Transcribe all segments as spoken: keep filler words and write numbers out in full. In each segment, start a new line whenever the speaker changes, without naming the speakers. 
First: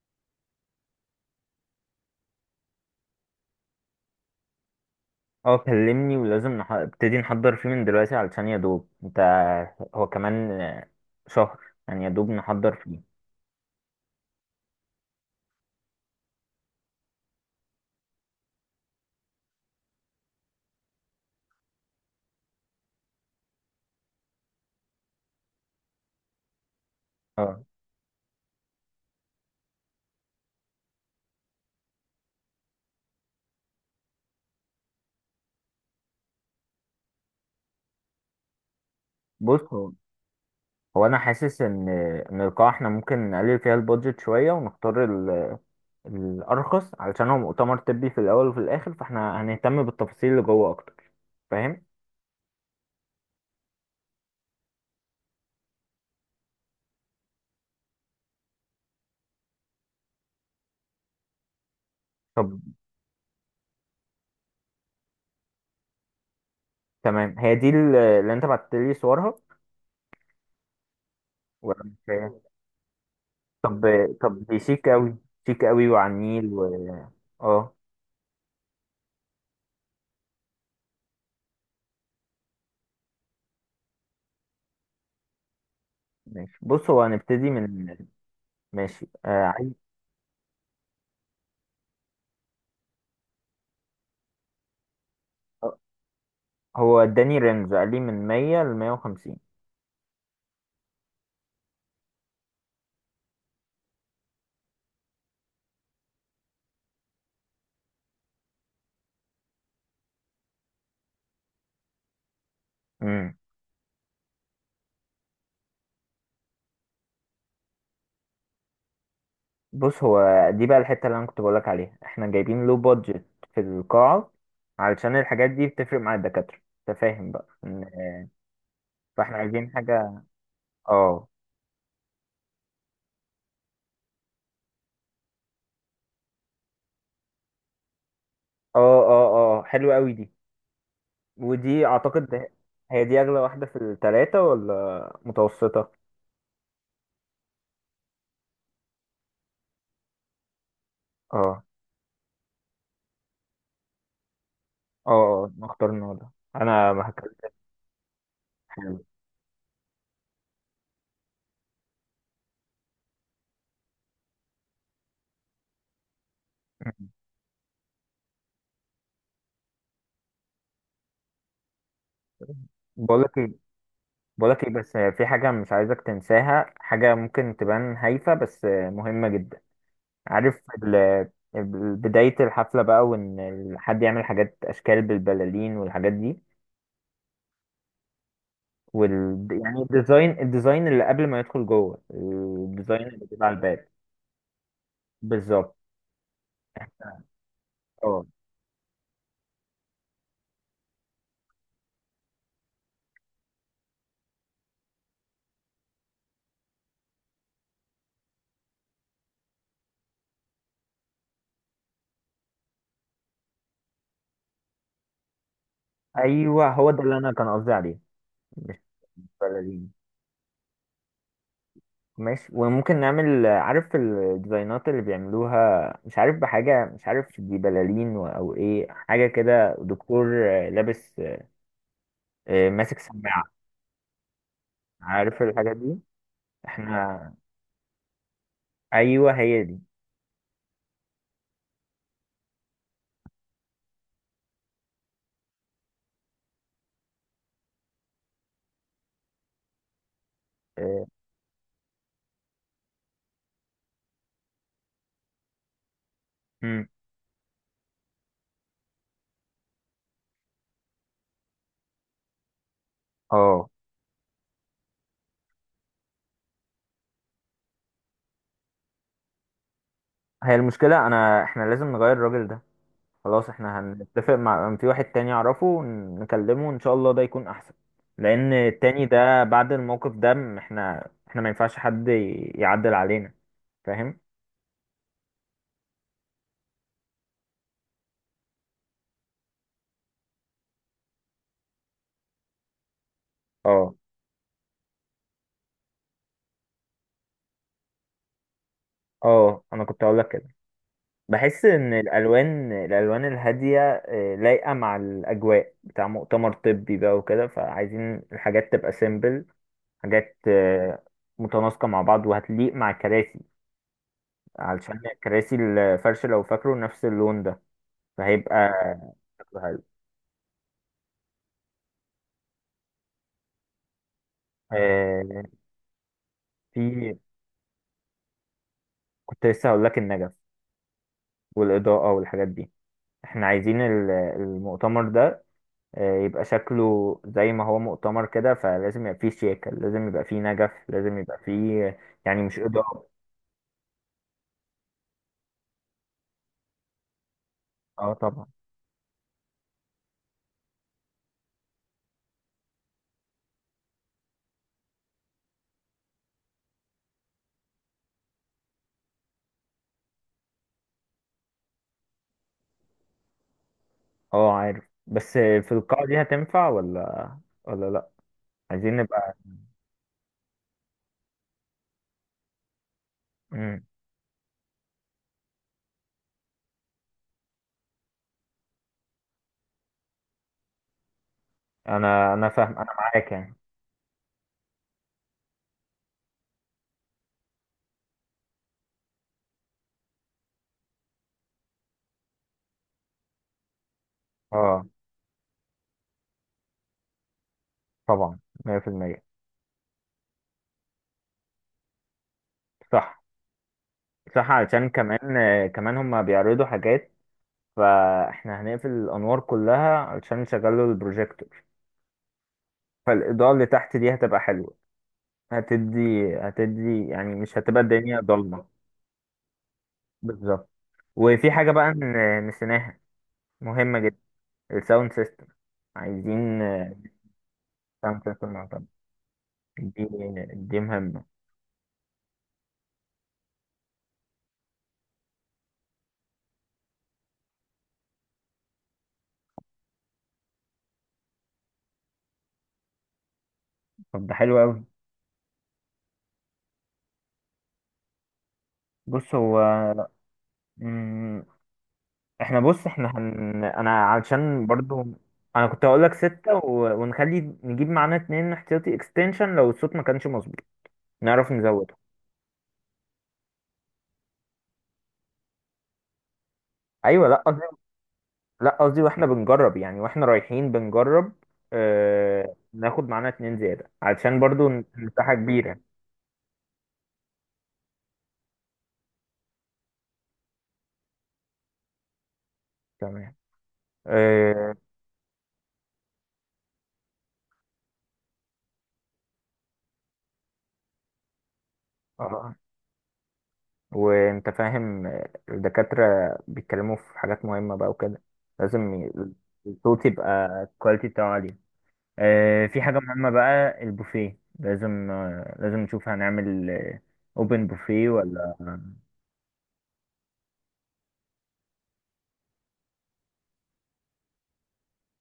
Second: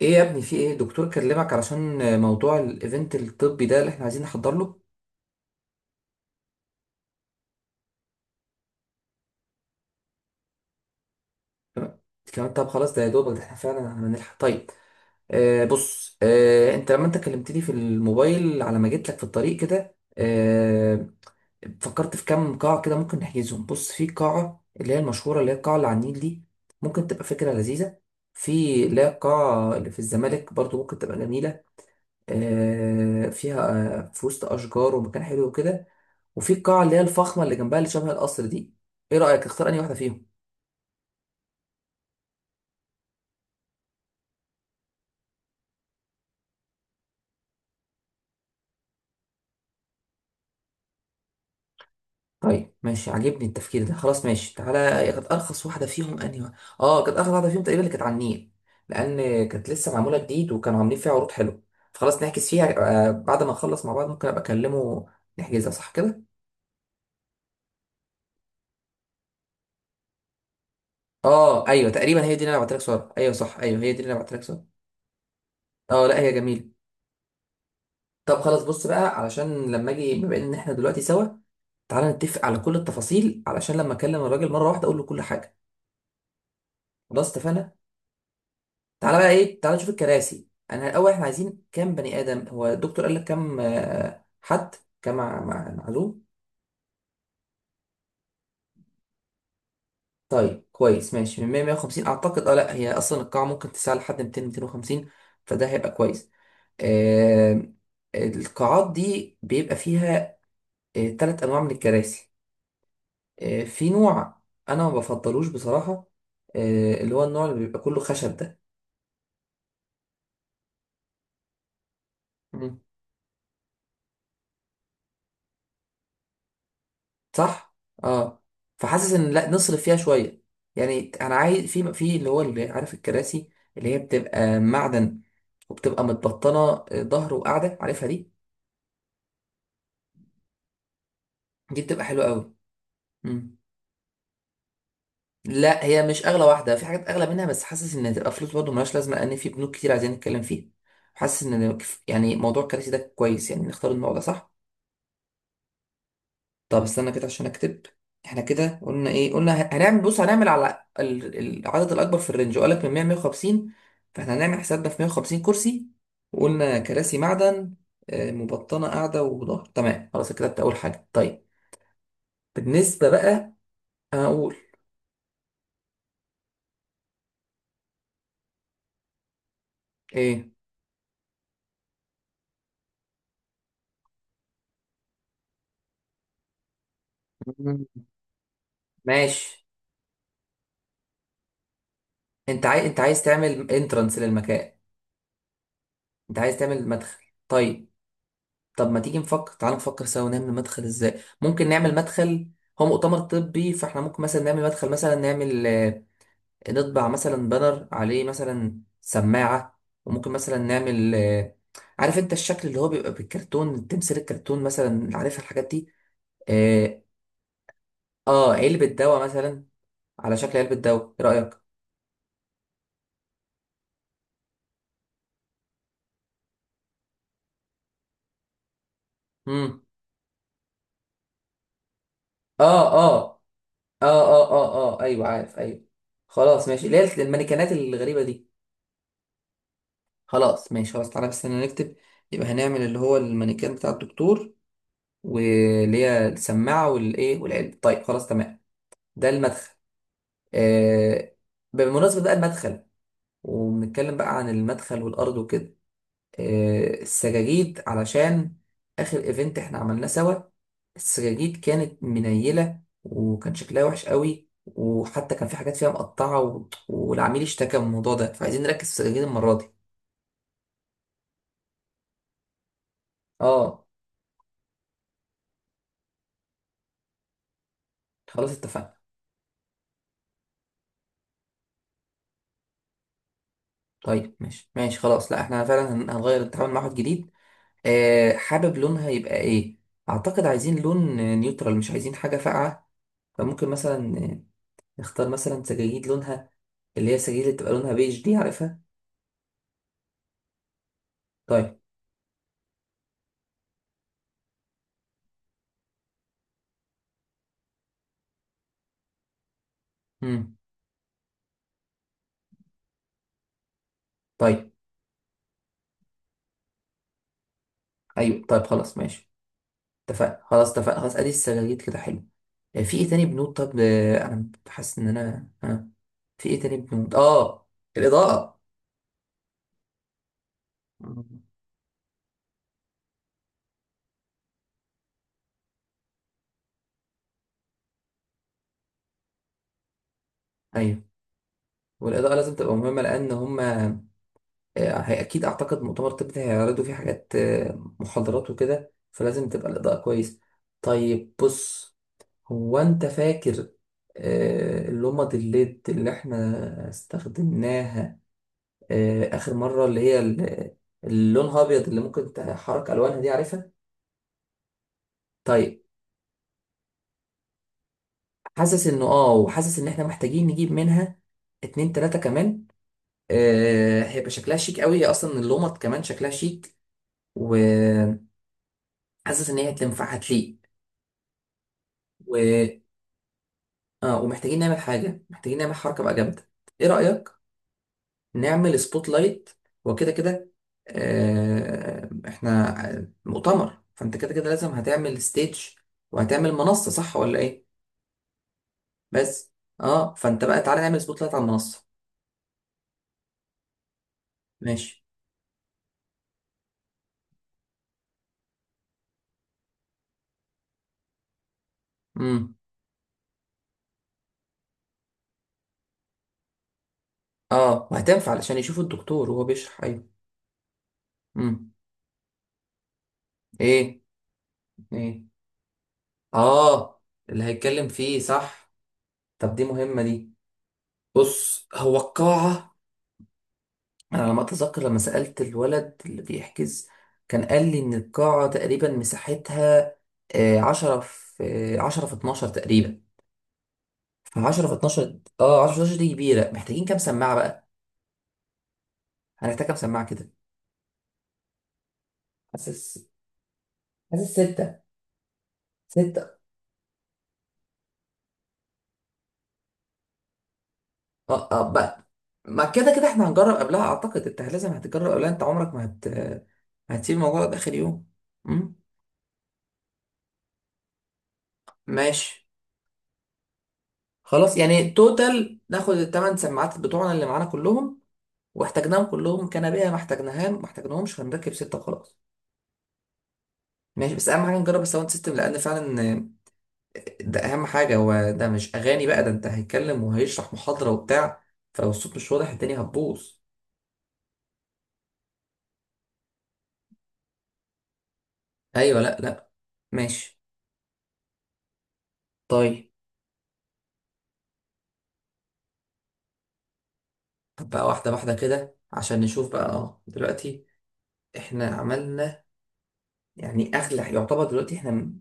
ايه يا ابني؟ في ايه؟ دكتور كلمك علشان موضوع الايفنت الطبي ده اللي احنا عايزين نحضر له.
اه كلمني ولازم نح- ابتدي نحضر فيه من دلوقتي علشان يا دوب انت هو كمان شهر.
تمام.
يعني يا دوب
كمان، طب
نحضر
خلاص، ده
فيه.
يا دوبك ده احنا فعلا هنلحق. طيب. آه بص، آه انت لما انت كلمتني في الموبايل على ما جيت لك في الطريق كده آه فكرت في كام قاعة كده ممكن نحجزهم. بص، في قاعة اللي هي المشهورة، اللي هي القاعة اللي على النيل دي. ممكن تبقى فكرة
اه
لذيذة. في اللي هي القاعة اللي في الزمالك برضو، ممكن تبقى جميلة. آه، فيها آه، في وسط اشجار ومكان حلو وكده. وفي القاعه اللي هي الفخمه اللي جنبها اللي شبه القصر دي. ايه رايك؟
بص،
اختار انهي
هو
واحده فيهم.
هو انا حاسس ان ان القاعة احنا ممكن نقلل فيها البادجت شوية ونختار ال- الارخص، علشان هو مؤتمر طبي في الاول وفي الاخر، فاحنا هنهتم بالتفاصيل اللي جوه اكتر. فاهم؟
طيب ماشي، عاجبني التفكير ده، خلاص ماشي. تعالى، كانت ارخص واحده فيهم انهي واحدة؟ اه، كانت ارخص واحده فيهم تقريبا اللي كانت على النيل. لان كانت لسه معموله جديد وكانوا عاملين فيها عروض حلوه. فخلاص نحجز
طب
فيها. آه، بعد ما نخلص مع بعض ممكن ابقى اكلمه. نحجزها صح كده؟
تمام، هي دي ال- اللي انت بعت لي صورها،
اه
ولا
ايوه،
مش
تقريبا هي
هي؟
دي اللي انا بعت لك صور، ايوه صح، ايوه
طب.
هي دي اللي انا بعت لك
طب دي
صور.
شيك قوي، شيك قوي
اه
وعلى
لا، هي
النيل و
جميله.
اه
طب خلاص، بص بقى، علشان لما اجي بما ان احنا دلوقتي سوا، تعالى نتفق على كل التفاصيل علشان لما اكلم الراجل مره واحده اقول له كل حاجه.
ماشي. بص، هو
خلاص
هنبتدي
اتفقنا.
من ماشي،
تعالى بقى،
آه
ايه،
عايز.
تعالى نشوف الكراسي. انا الاول، احنا عايزين كام بني ادم؟ هو الدكتور قال لك كام؟ آه، حد كام مع- مع- معلوم؟
هو اداني رينج، قال لي من مية ل مية وخمسين.
طيب كويس، ماشي، من مية مية وخمسين اعتقد. اه لا، هي اصلا القاعه ممكن تسع لحد ميتين ميتين وخمسين، فده هيبقى كويس. آه القاعات دي بيبقى فيها ثلاث انواع من الكراسي.
امم
آه، في نوع انا ما بفضلوش بصراحة، آه، اللي هو النوع اللي بيبقى كله خشب ده.
بص، هو دي بقى الحته اللي انا كنت بقولك عليها، احنا جايبين لو
مم.
بادجت في القاعه، علشان الحاجات دي بتفرق مع الدكاتره. انت فاهم بقى إن-
صح. اه. فحاسس ان،
فاحنا
لا،
عايزين
نصرف فيها
حاجه.
شوية. يعني
اه،
انا عايز في في اللي هو، اللي عارف، الكراسي اللي هي بتبقى معدن، وبتبقى متبطنة، آه، ظهر وقاعدة، عارفها دي.
اه، اه، اه، حلوه قوي دي.
دي
ودي
بتبقى حلوة
اعتقد ده-
قوي.
هي دي اغلى
مم.
واحده في الثلاثه ولا
لا،
متوسطه؟
هي مش اغلى واحدة، في حاجات اغلى منها، بس حاسس ان هتبقى فلوس برضه ملهاش لازمة، لان في بنوك كتير عايزين نتكلم فيها. حاسس
اه،
ان، يعني موضوع الكراسي ده كويس، يعني نختار النوع ده صح.
اه، اه، نختار النهارده.
طب
انا ما
استنى كده عشان
هكلمك،
اكتب. احنا كده
حلو.
قلنا ايه؟ قلنا ه- هنعمل، بص هنعمل على ال-، العدد الاكبر في الرينج، وقالك من مية مية وخمسين. فاحنا هنعمل حسابنا في مية وخمسين كرسي، وقلنا كراسي معدن، آه، مبطنه قاعده وظهر، تمام خلاص كتبت اول حاجه. طيب، بالنسبه
بقولك
بقى هقول
بقولك ايه، بس في حاجة مش عايزك تنساها، حاجة ممكن تبان هايفة بس مهمة جدا.
ايه.
عارف ال- ال- بداية الحفلة بقى، وان حد يعمل حاجات اشكال بالبلالين والحاجات دي،
مم.
وال
ماشي.
يعني الديزاين الديزاين اللي قبل ما يدخل جوه،
انت عايز انت
الديزاين
عايز
اللي بيبقى على
تعمل
الباب.
انترنس للمكان؟
بالظبط.
انت عايز تعمل مدخل، طيب.
اه،
طب ما تيجي نفكر، تعال نفكر سوا نعمل مدخل ازاي. ممكن نعمل مدخل، هو مؤتمر طبي، فاحنا ممكن مثلا نعمل مدخل، مثلا نعمل آه، نطبع مثلا بانر عليه مثلا سماعة، وممكن مثلا نعمل آه، عارف انت الشكل اللي هو بيبقى بالكرتون، تمثال الكرتون مثلا، عارف الحاجات دي.
ايوه، هو
اه.
ده اللي انا كان قصدي عليه.
آه،
مش
علبة دواء مثلا،
البلالين.
على شكل علبة دواء. ايه رأيك؟
ماشي، وممكن نعمل، عارف الديزاينات اللي بيعملوها؟ مش عارف بحاجة، مش عارف دي بلالين و- أو إيه، حاجة كده،
امم
دكتور لابس آه،
اه،
ماسك
اه،
سماعة،
اه، اه، اه، اه، ايوه،
عارف
عارف،
الحاجات
ايوه.
دي.
خلاص ماشي، اللي
احنا
هي المانيكانات الغريبة دي.
أيوه، هي دي.
خلاص ماشي، خلاص تعالى بس انا نكتب. يبقى هنعمل اللي هو المانيكان بتاع الدكتور، واللي هي السماعة والايه والعلم. طيب خلاص تمام، ده المدخل.
اه.
آه بالمناسبة بقى، المدخل، وبنتكلم بقى عن المدخل والأرض وكده.
مم.
آه السجاجيد، علشان آخر ايفنت احنا عملناه سوا السجاجيد كانت منيلة، وكان
آه.
شكلها وحش قوي، وحتى كان في حاجات فيها مقطعة و... والعميل اشتكى من الموضوع ده، فعايزين نركز في السجاجيد المرة دي.
هي المشكلة، أنا احنا لازم نغير الراجل ده. خلاص، احنا
اه،
هنتفق مع في واحد تاني أعرفه، نكلمه إن شاء الله ده يكون أحسن.
خلاص
لأن
اتفقنا.
التاني ده بعد الموقف ده م- احنا احنا ما ينفعش حد ي- يعدل علينا. فاهم؟
طيب ماشي ماشي خلاص، لا احنا فعلا هن- هنغير نتعامل مع واحد جديد. آه حابب لونها يبقى ايه؟ اعتقد عايزين لون آه، نيوترال، مش عايزين حاجة فاقعة. فممكن
اه،
مثلا آه، نختار مثلا سجاجيد لونها اللي هي السجاجيد اللي بتبقى لونها بيج دي، عارفها.
اه، انا كنت هقول لك كده. بحس
طيب.
ان الالوان الالوان الهاديه آه، لايقه مع الاجواء بتاع مؤتمر طبي بقى وكده، فعايزين الحاجات تبقى سيمبل، حاجات
امم.
آه، متناسقه مع بعض، وهتليق مع الكراسي،
طيب.
علشان كراسي الفرش لو فاكره نفس اللون ده،
ايوه طيب
فهيبقى
خلاص ماشي.
شكله حلو.
اتفقنا خلاص، اتفقنا خلاص، ادي السجاجيد كده حلو. آه في ايه تاني بنود؟ طب آه انا حاسس ان
آه،
انا آه في ايه تاني بنود؟
في.
اه، الاضاءة.
كنت لسه هقول لك النجف
مم.
والاضاءه والحاجات دي. احنا عايزين ال- المؤتمر ده آه، يبقى شكله زي ما هو مؤتمر كده، فلازم يبقى فيه شياكة، لازم يبقى فيه نجف،
ايوه،
لازم يبقى فيه
والاضاءه
يعني،
لازم
مش
تبقى مهمه
إضاءة.
لان هما، آه، هي اكيد اعتقد مؤتمر طب ده هيعرضوا فيه حاجات، آه،
اه طبعا.
محاضرات وكده، فلازم تبقى الاضاءه كويس. طيب بص، هو انت فاكر آه، اللمض الليد اللي احنا استخدمناها آه، اخر مره، اللي هي ال-، اللونها ابيض، اللي ممكن تحرك الوانها دي، عارفها؟
اه عارف، بس آه، في
طيب.
القاعة دي هتنفع ولا ولا لأ.
حاسس
عايزين
انه اه،
نبقى.
وحاسس ان احنا محتاجين نجيب منها اتنين تلاته كمان.
مم.
آه، هيبقى شكلها شيك قوي. هي اصلا اللمض كمان شكلها شيك، وحاسس ان هي هتنفع هتليق.
أنا أنا فاهم، أنا معاك يعني.
اه، ومحتاجين نعمل حاجة، محتاجين نعمل حركة بقى جامدة. ايه رأيك نعمل سبوت لايت وكده كده. آه احنا مؤتمر، فانت كده كده لازم
اه
هتعمل ستيج وهتعمل منصة، صح ولا ايه؟
طبعا. مية بالمية.
بس اه، فانت بقى تعالى نعمل سبوت لايت على المنصة.
صح، صح، علشان
ماشي.
كمان آه، كمان هما بيعرضوا حاجات، فاحنا هنقفل الأنوار كلها علشان نشغلوا البروجيكتور.
امم.
فالإضاءة اللي تحت دي هتبقى حلوة، هتدي هتدي يعني مش هتبقى
اه،
الدنيا
وهتنفع علشان
ضلمة.
يشوف الدكتور وهو بيشرح، ايوه.
بالظبط. وفي حاجة
امم.
بقى ن- نسيناها، مهمة
ايه؟
جدا، الساوند
ايه؟
سيستم. عايزين
اه، اللي هيتكلم فيه
ساوند سيستم
صح.
معتمد.
طب دي مهمة
دي
دي.
دي مهمة.
بص، هو القاعة انا على ما اتذكر لما سألت الولد اللي بيحجز كان قال لي ان القاعة تقريبا مساحتها آه، عشرة في آه، عشرة في اتناشر تقريبا.
طب ده حلو
فعشرة في
أوي.
اتناشر، اه، عشرة في اتناشر دي كبيرة، محتاجين كام سماعة بقى.
بص، هو.
هنحتاج كام سماعة كده؟
مم، احنا بص
حاسس،
احنا هن، انا
حاسس
علشان
ستة.
برضو، انا كنت هقول لك
ستة،
ستة و، ونخلي نجيب معانا اتنين احتياطي اكستنشن لو الصوت ما كانش مظبوط
اه
نعرف
اه
نزوده.
بقى، ما كده كده احنا هنجرب قبلها، اعتقد انت لازم هتجرب قبلها، انت عمرك ما هت هتسيب
ايوه، لا
الموضوع ده
قصدي،
اخر يوم. مم؟
لا قصدي واحنا بنجرب يعني، واحنا رايحين بنجرب
ماشي.
اه... ناخد معانا اتنين زيادة علشان
خلاص،
برضو
يعني
مساحة
توتال
كبيرة.
ناخد الثمان سماعات بتوعنا اللي معانا كلهم. واحتاجناهم كلهم كنبيه، ما احتاجناهم ما احتاجناهمش هنركب سته وخلاص.
تمام.
ماشي، بس اهم حاجه
آه،
نجرب الساوند سيستم، لان فعلا آه، ده اهم حاجه، هو ده مش اغاني بقى، ده انت هيتكلم وهيشرح محاضره وبتاع، فلو الصوت مش واضح
آه،
الدنيا هتبوظ.
وانت فاهم آه، الدكاترة بيتكلموا في حاجات مهمة بقى وكده، لازم
ايوه
ي-
لا لا.
الصوت
ماشي.
يبقى الكواليتي بتاعه عالية. آه، في
طيب،
حاجة مهمة بقى، البوفيه، لازم آه، لازم نشوف هنعمل اوبن
طب بقى
بوفيه
واحده واحده
ولا.
كده عشان نشوف بقى، اه، دلوقتي احنا عملنا، يعني اغلى يعتبر دلوقتي احنا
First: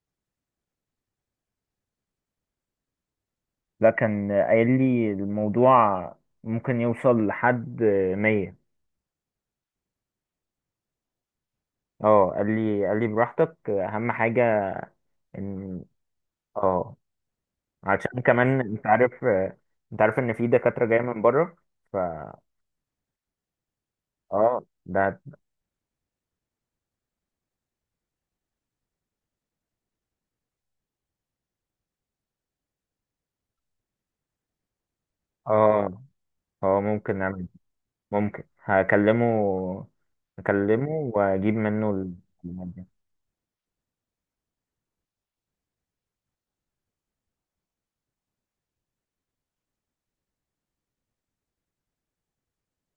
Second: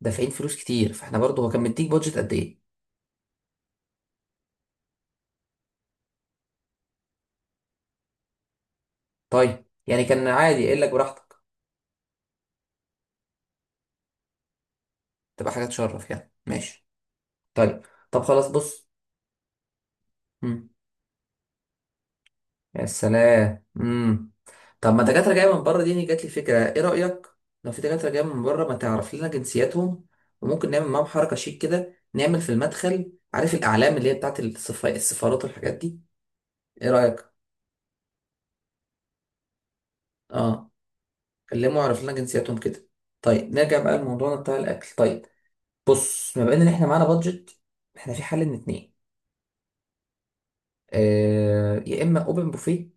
دافعين فلوس كتير، فاحنا برضه، هو كان مديك بادجت قد ايه؟
لا، كان قايل لي الموضوع ممكن يوصل لحد مية.
طيب، يعني كان عادي قايل لك براحتك،
اه، قال لي قال لي براحتك أهم حاجة
تبقى حاجه
إن،
تشرف يعني، ماشي.
اه،
طيب.
عشان
طب خلاص
كمان انت
بص.
عارف آه، انت عارف ان في
مم.
دكاترة جاية من بره، ف
يا سلام. مم.
اه
طب ما
ده.
دكاترة جاية من بره دي، يعني جات لي فكرة. ايه رأيك؟ لو في دكاترة جاية من بره، ما تعرف لنا جنسياتهم، وممكن نعمل معاهم حركة شيك كده، نعمل في المدخل عارف الأعلام اللي هي بتاعت السفا- السفارات والحاجات دي.
اه، اه،
ايه
ممكن
رأيك؟
نعمل ممكن هكلمه
اه،
هكلمه واجيب
كلموا
منه
واعرف لنا
ال-
جنسياتهم
الحاجات دي.
كده. طيب نرجع بقى لموضوعنا بتاع الأكل. طيب، بص، ما ان احنا معانا بادجت، احنا في حل من اتنين. آه يا اما اوبن بوفيه،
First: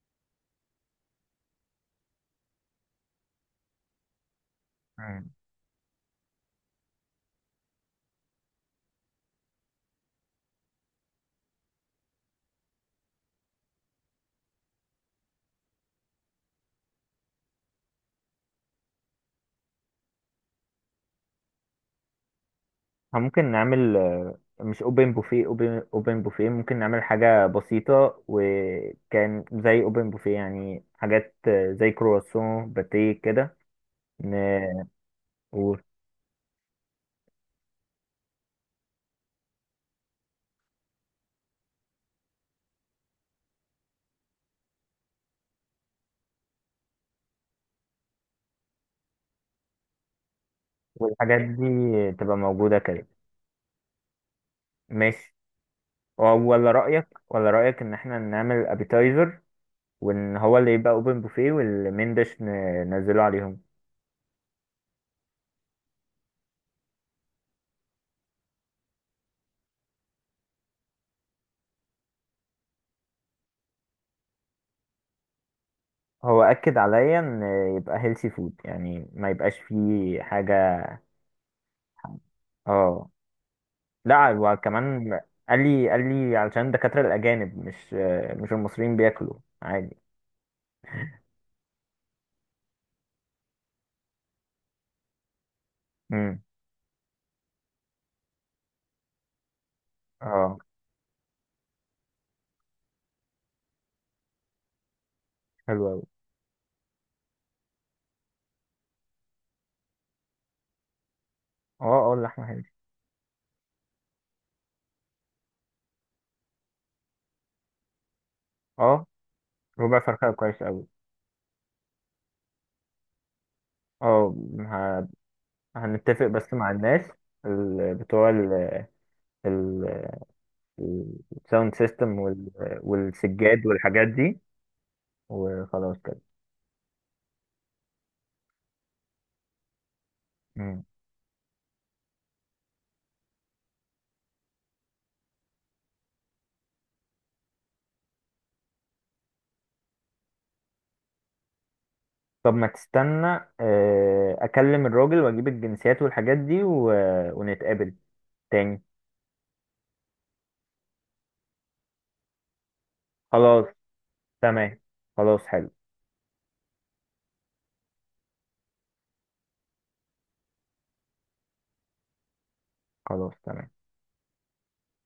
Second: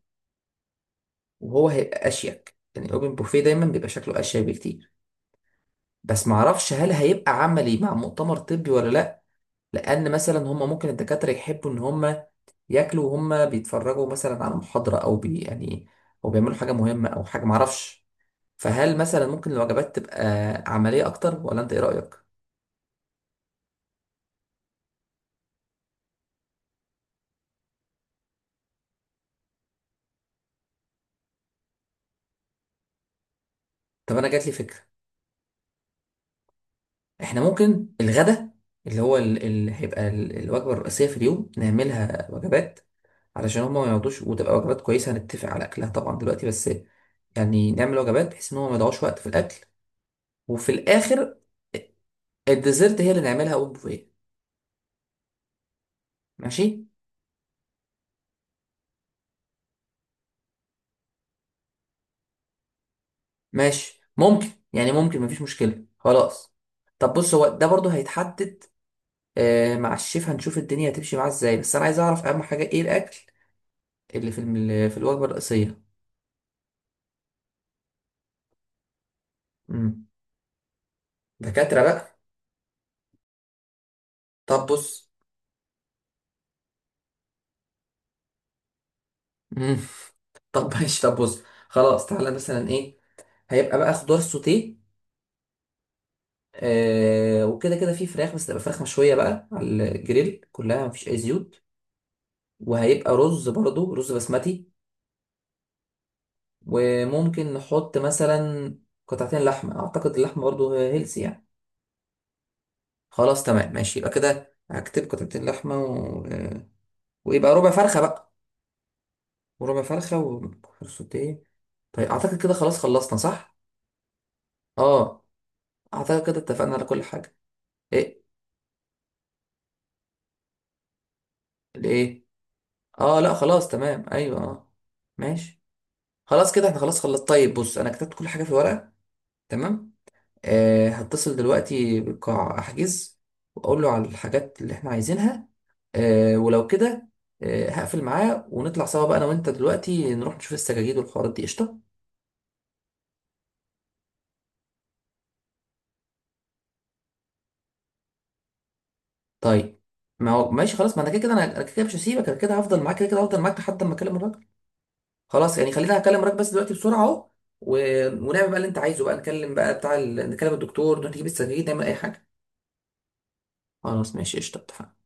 وهو هيبقى اشيك، يعني اوبن بوفيه دايما بيبقى شكله اشيك بكتير.
مم.
بس معرفش هل هيبقى عملي مع مؤتمر طبي ولا لا، لان مثلا هم ممكن الدكاتره يحبوا ان هم ياكلوا وهم بيتفرجوا مثلا على محاضره، او بي يعني، او بيعملوا حاجه مهمه، او حاجه معرفش. فهل مثلا ممكن الوجبات تبقى عمليه اكتر، ولا انت ايه رايك؟
آه، ممكن نعمل آه، مش اوبن بوفيه، اوبن اوبن بوفيه ممكن نعمل حاجة بسيطة، وكان زي اوبن بوفيه يعني، حاجات آه، زي كرواسون باتيه كده.
طب انا جات لي
ن-
فكره،
و-
احنا ممكن الغدا اللي هو ال-، اللي هيبقى ال-، الوجبه الرئيسيه في اليوم نعملها وجبات، علشان هم ما يقعدوش، وتبقى وجبات كويسه هنتفق على اكلها طبعا دلوقتي. بس يعني نعمل وجبات بحيث ان هم ما يضيعوش وقت في الاكل، وفي الاخر
والحاجات دي تبقى موجودة
الديزرت
كده.
هي اللي نعملها اون بوفيه.
ماشي. ولا
ماشي.
رأيك، ولا رأيك إن إحنا نعمل أبيتايزر، وإن هو اللي يبقى أوبن بوفيه، والمين ديش ننزله عليهم.
ماشي ممكن، يعني ممكن، مفيش مشكله خلاص. طب بص، هو ده برضو هيتحدد آه مع الشيف، هنشوف الدنيا هتمشي معاه ازاي، بس انا عايز اعرف اهم حاجه ايه الاكل اللي في الم- في الوجبه الرئيسيه.
هو أكد عليا إن يبقى هيلسي فود، يعني ما يبقاش
امم.
فيه حاجة.
دكاتره بقى.
اه. لا
طب بص.
وكمان، قال لي قال لي علشان الدكاترة الأجانب مش مش المصريين بياكلوا
امم.
عادي.
طب ماشي، طب بص، خلاص تعالى مثلا ايه. هيبقى بقى خضار سوتيه،
امم.
آه وكده كده في فراخ، بس تبقى فراخ مشويه بقى على الجريل
اه
كلها، مفيش اي زيوت. وهيبقى رز، برضو رز بسمتي.
حلو أوي.
وممكن نحط مثلا قطعتين لحمة، أعتقد اللحمة برضو هيلسي يعني.
اه، اه، اللحمة حلوة.
خلاص تمام ماشي، يبقى كده هكتب قطعتين لحمة و... ويبقى ربع فرخة بقى،
اه،
وربع
ربع
فرخة،
فرخة كويس أوي.
وسوتيه. طيب أعتقد كده خلاص خلصنا، صح؟
اه، ه-
اه. أعتقد
هنتفق
كده
بس مع
اتفقنا على
الناس،
كل حاجة.
ال-
إيه؟
بتوع ال- الساوند سيستم
لإيه؟
وال...
اه لا،
والسجاد
خلاص تمام،
والحاجات دي،
أيوه اه. ماشي.
وخلاص كده.
خلاص كده احنا خلاص خلصت. طيب بص، أنا كتبت كل حاجة في ورقة. تمام،
مم.
آه، هتصل دلوقتي بالقاع احجز، واقول له على الحاجات اللي احنا عايزينها، آه، ولو كده آه، هقفل معاه، ونطلع سوا بقى انا وانت دلوقتي نروح نشوف السجاجيد والحوارات دي، قشطه.
طب ما تستنى، آه، اكلم الراجل واجيب الجنسيات والحاجات دي و... ونتقابل تاني.
طيب، ما هو ماشي خلاص، ما انا كده كده، انا أنا كده كده مش هسيبك، انا كده هفضل معاك كده كده، هفضل معاك
خلاص
لحد ما اكلم الراجل.
تمام. خلاص
خلاص
حلو.
يعني خلينا اكلم الراجل بس دلوقتي بسرعه اهو، و... ونعمل بقى اللي انت عايزه بقى، نكلم بقى بتاع ال... نكلم الدكتور، نروح نجيب السجاجيد نعمل اي حاجه.
خلاص تمام.
خلاص ماشي، قشطه، اتفقنا.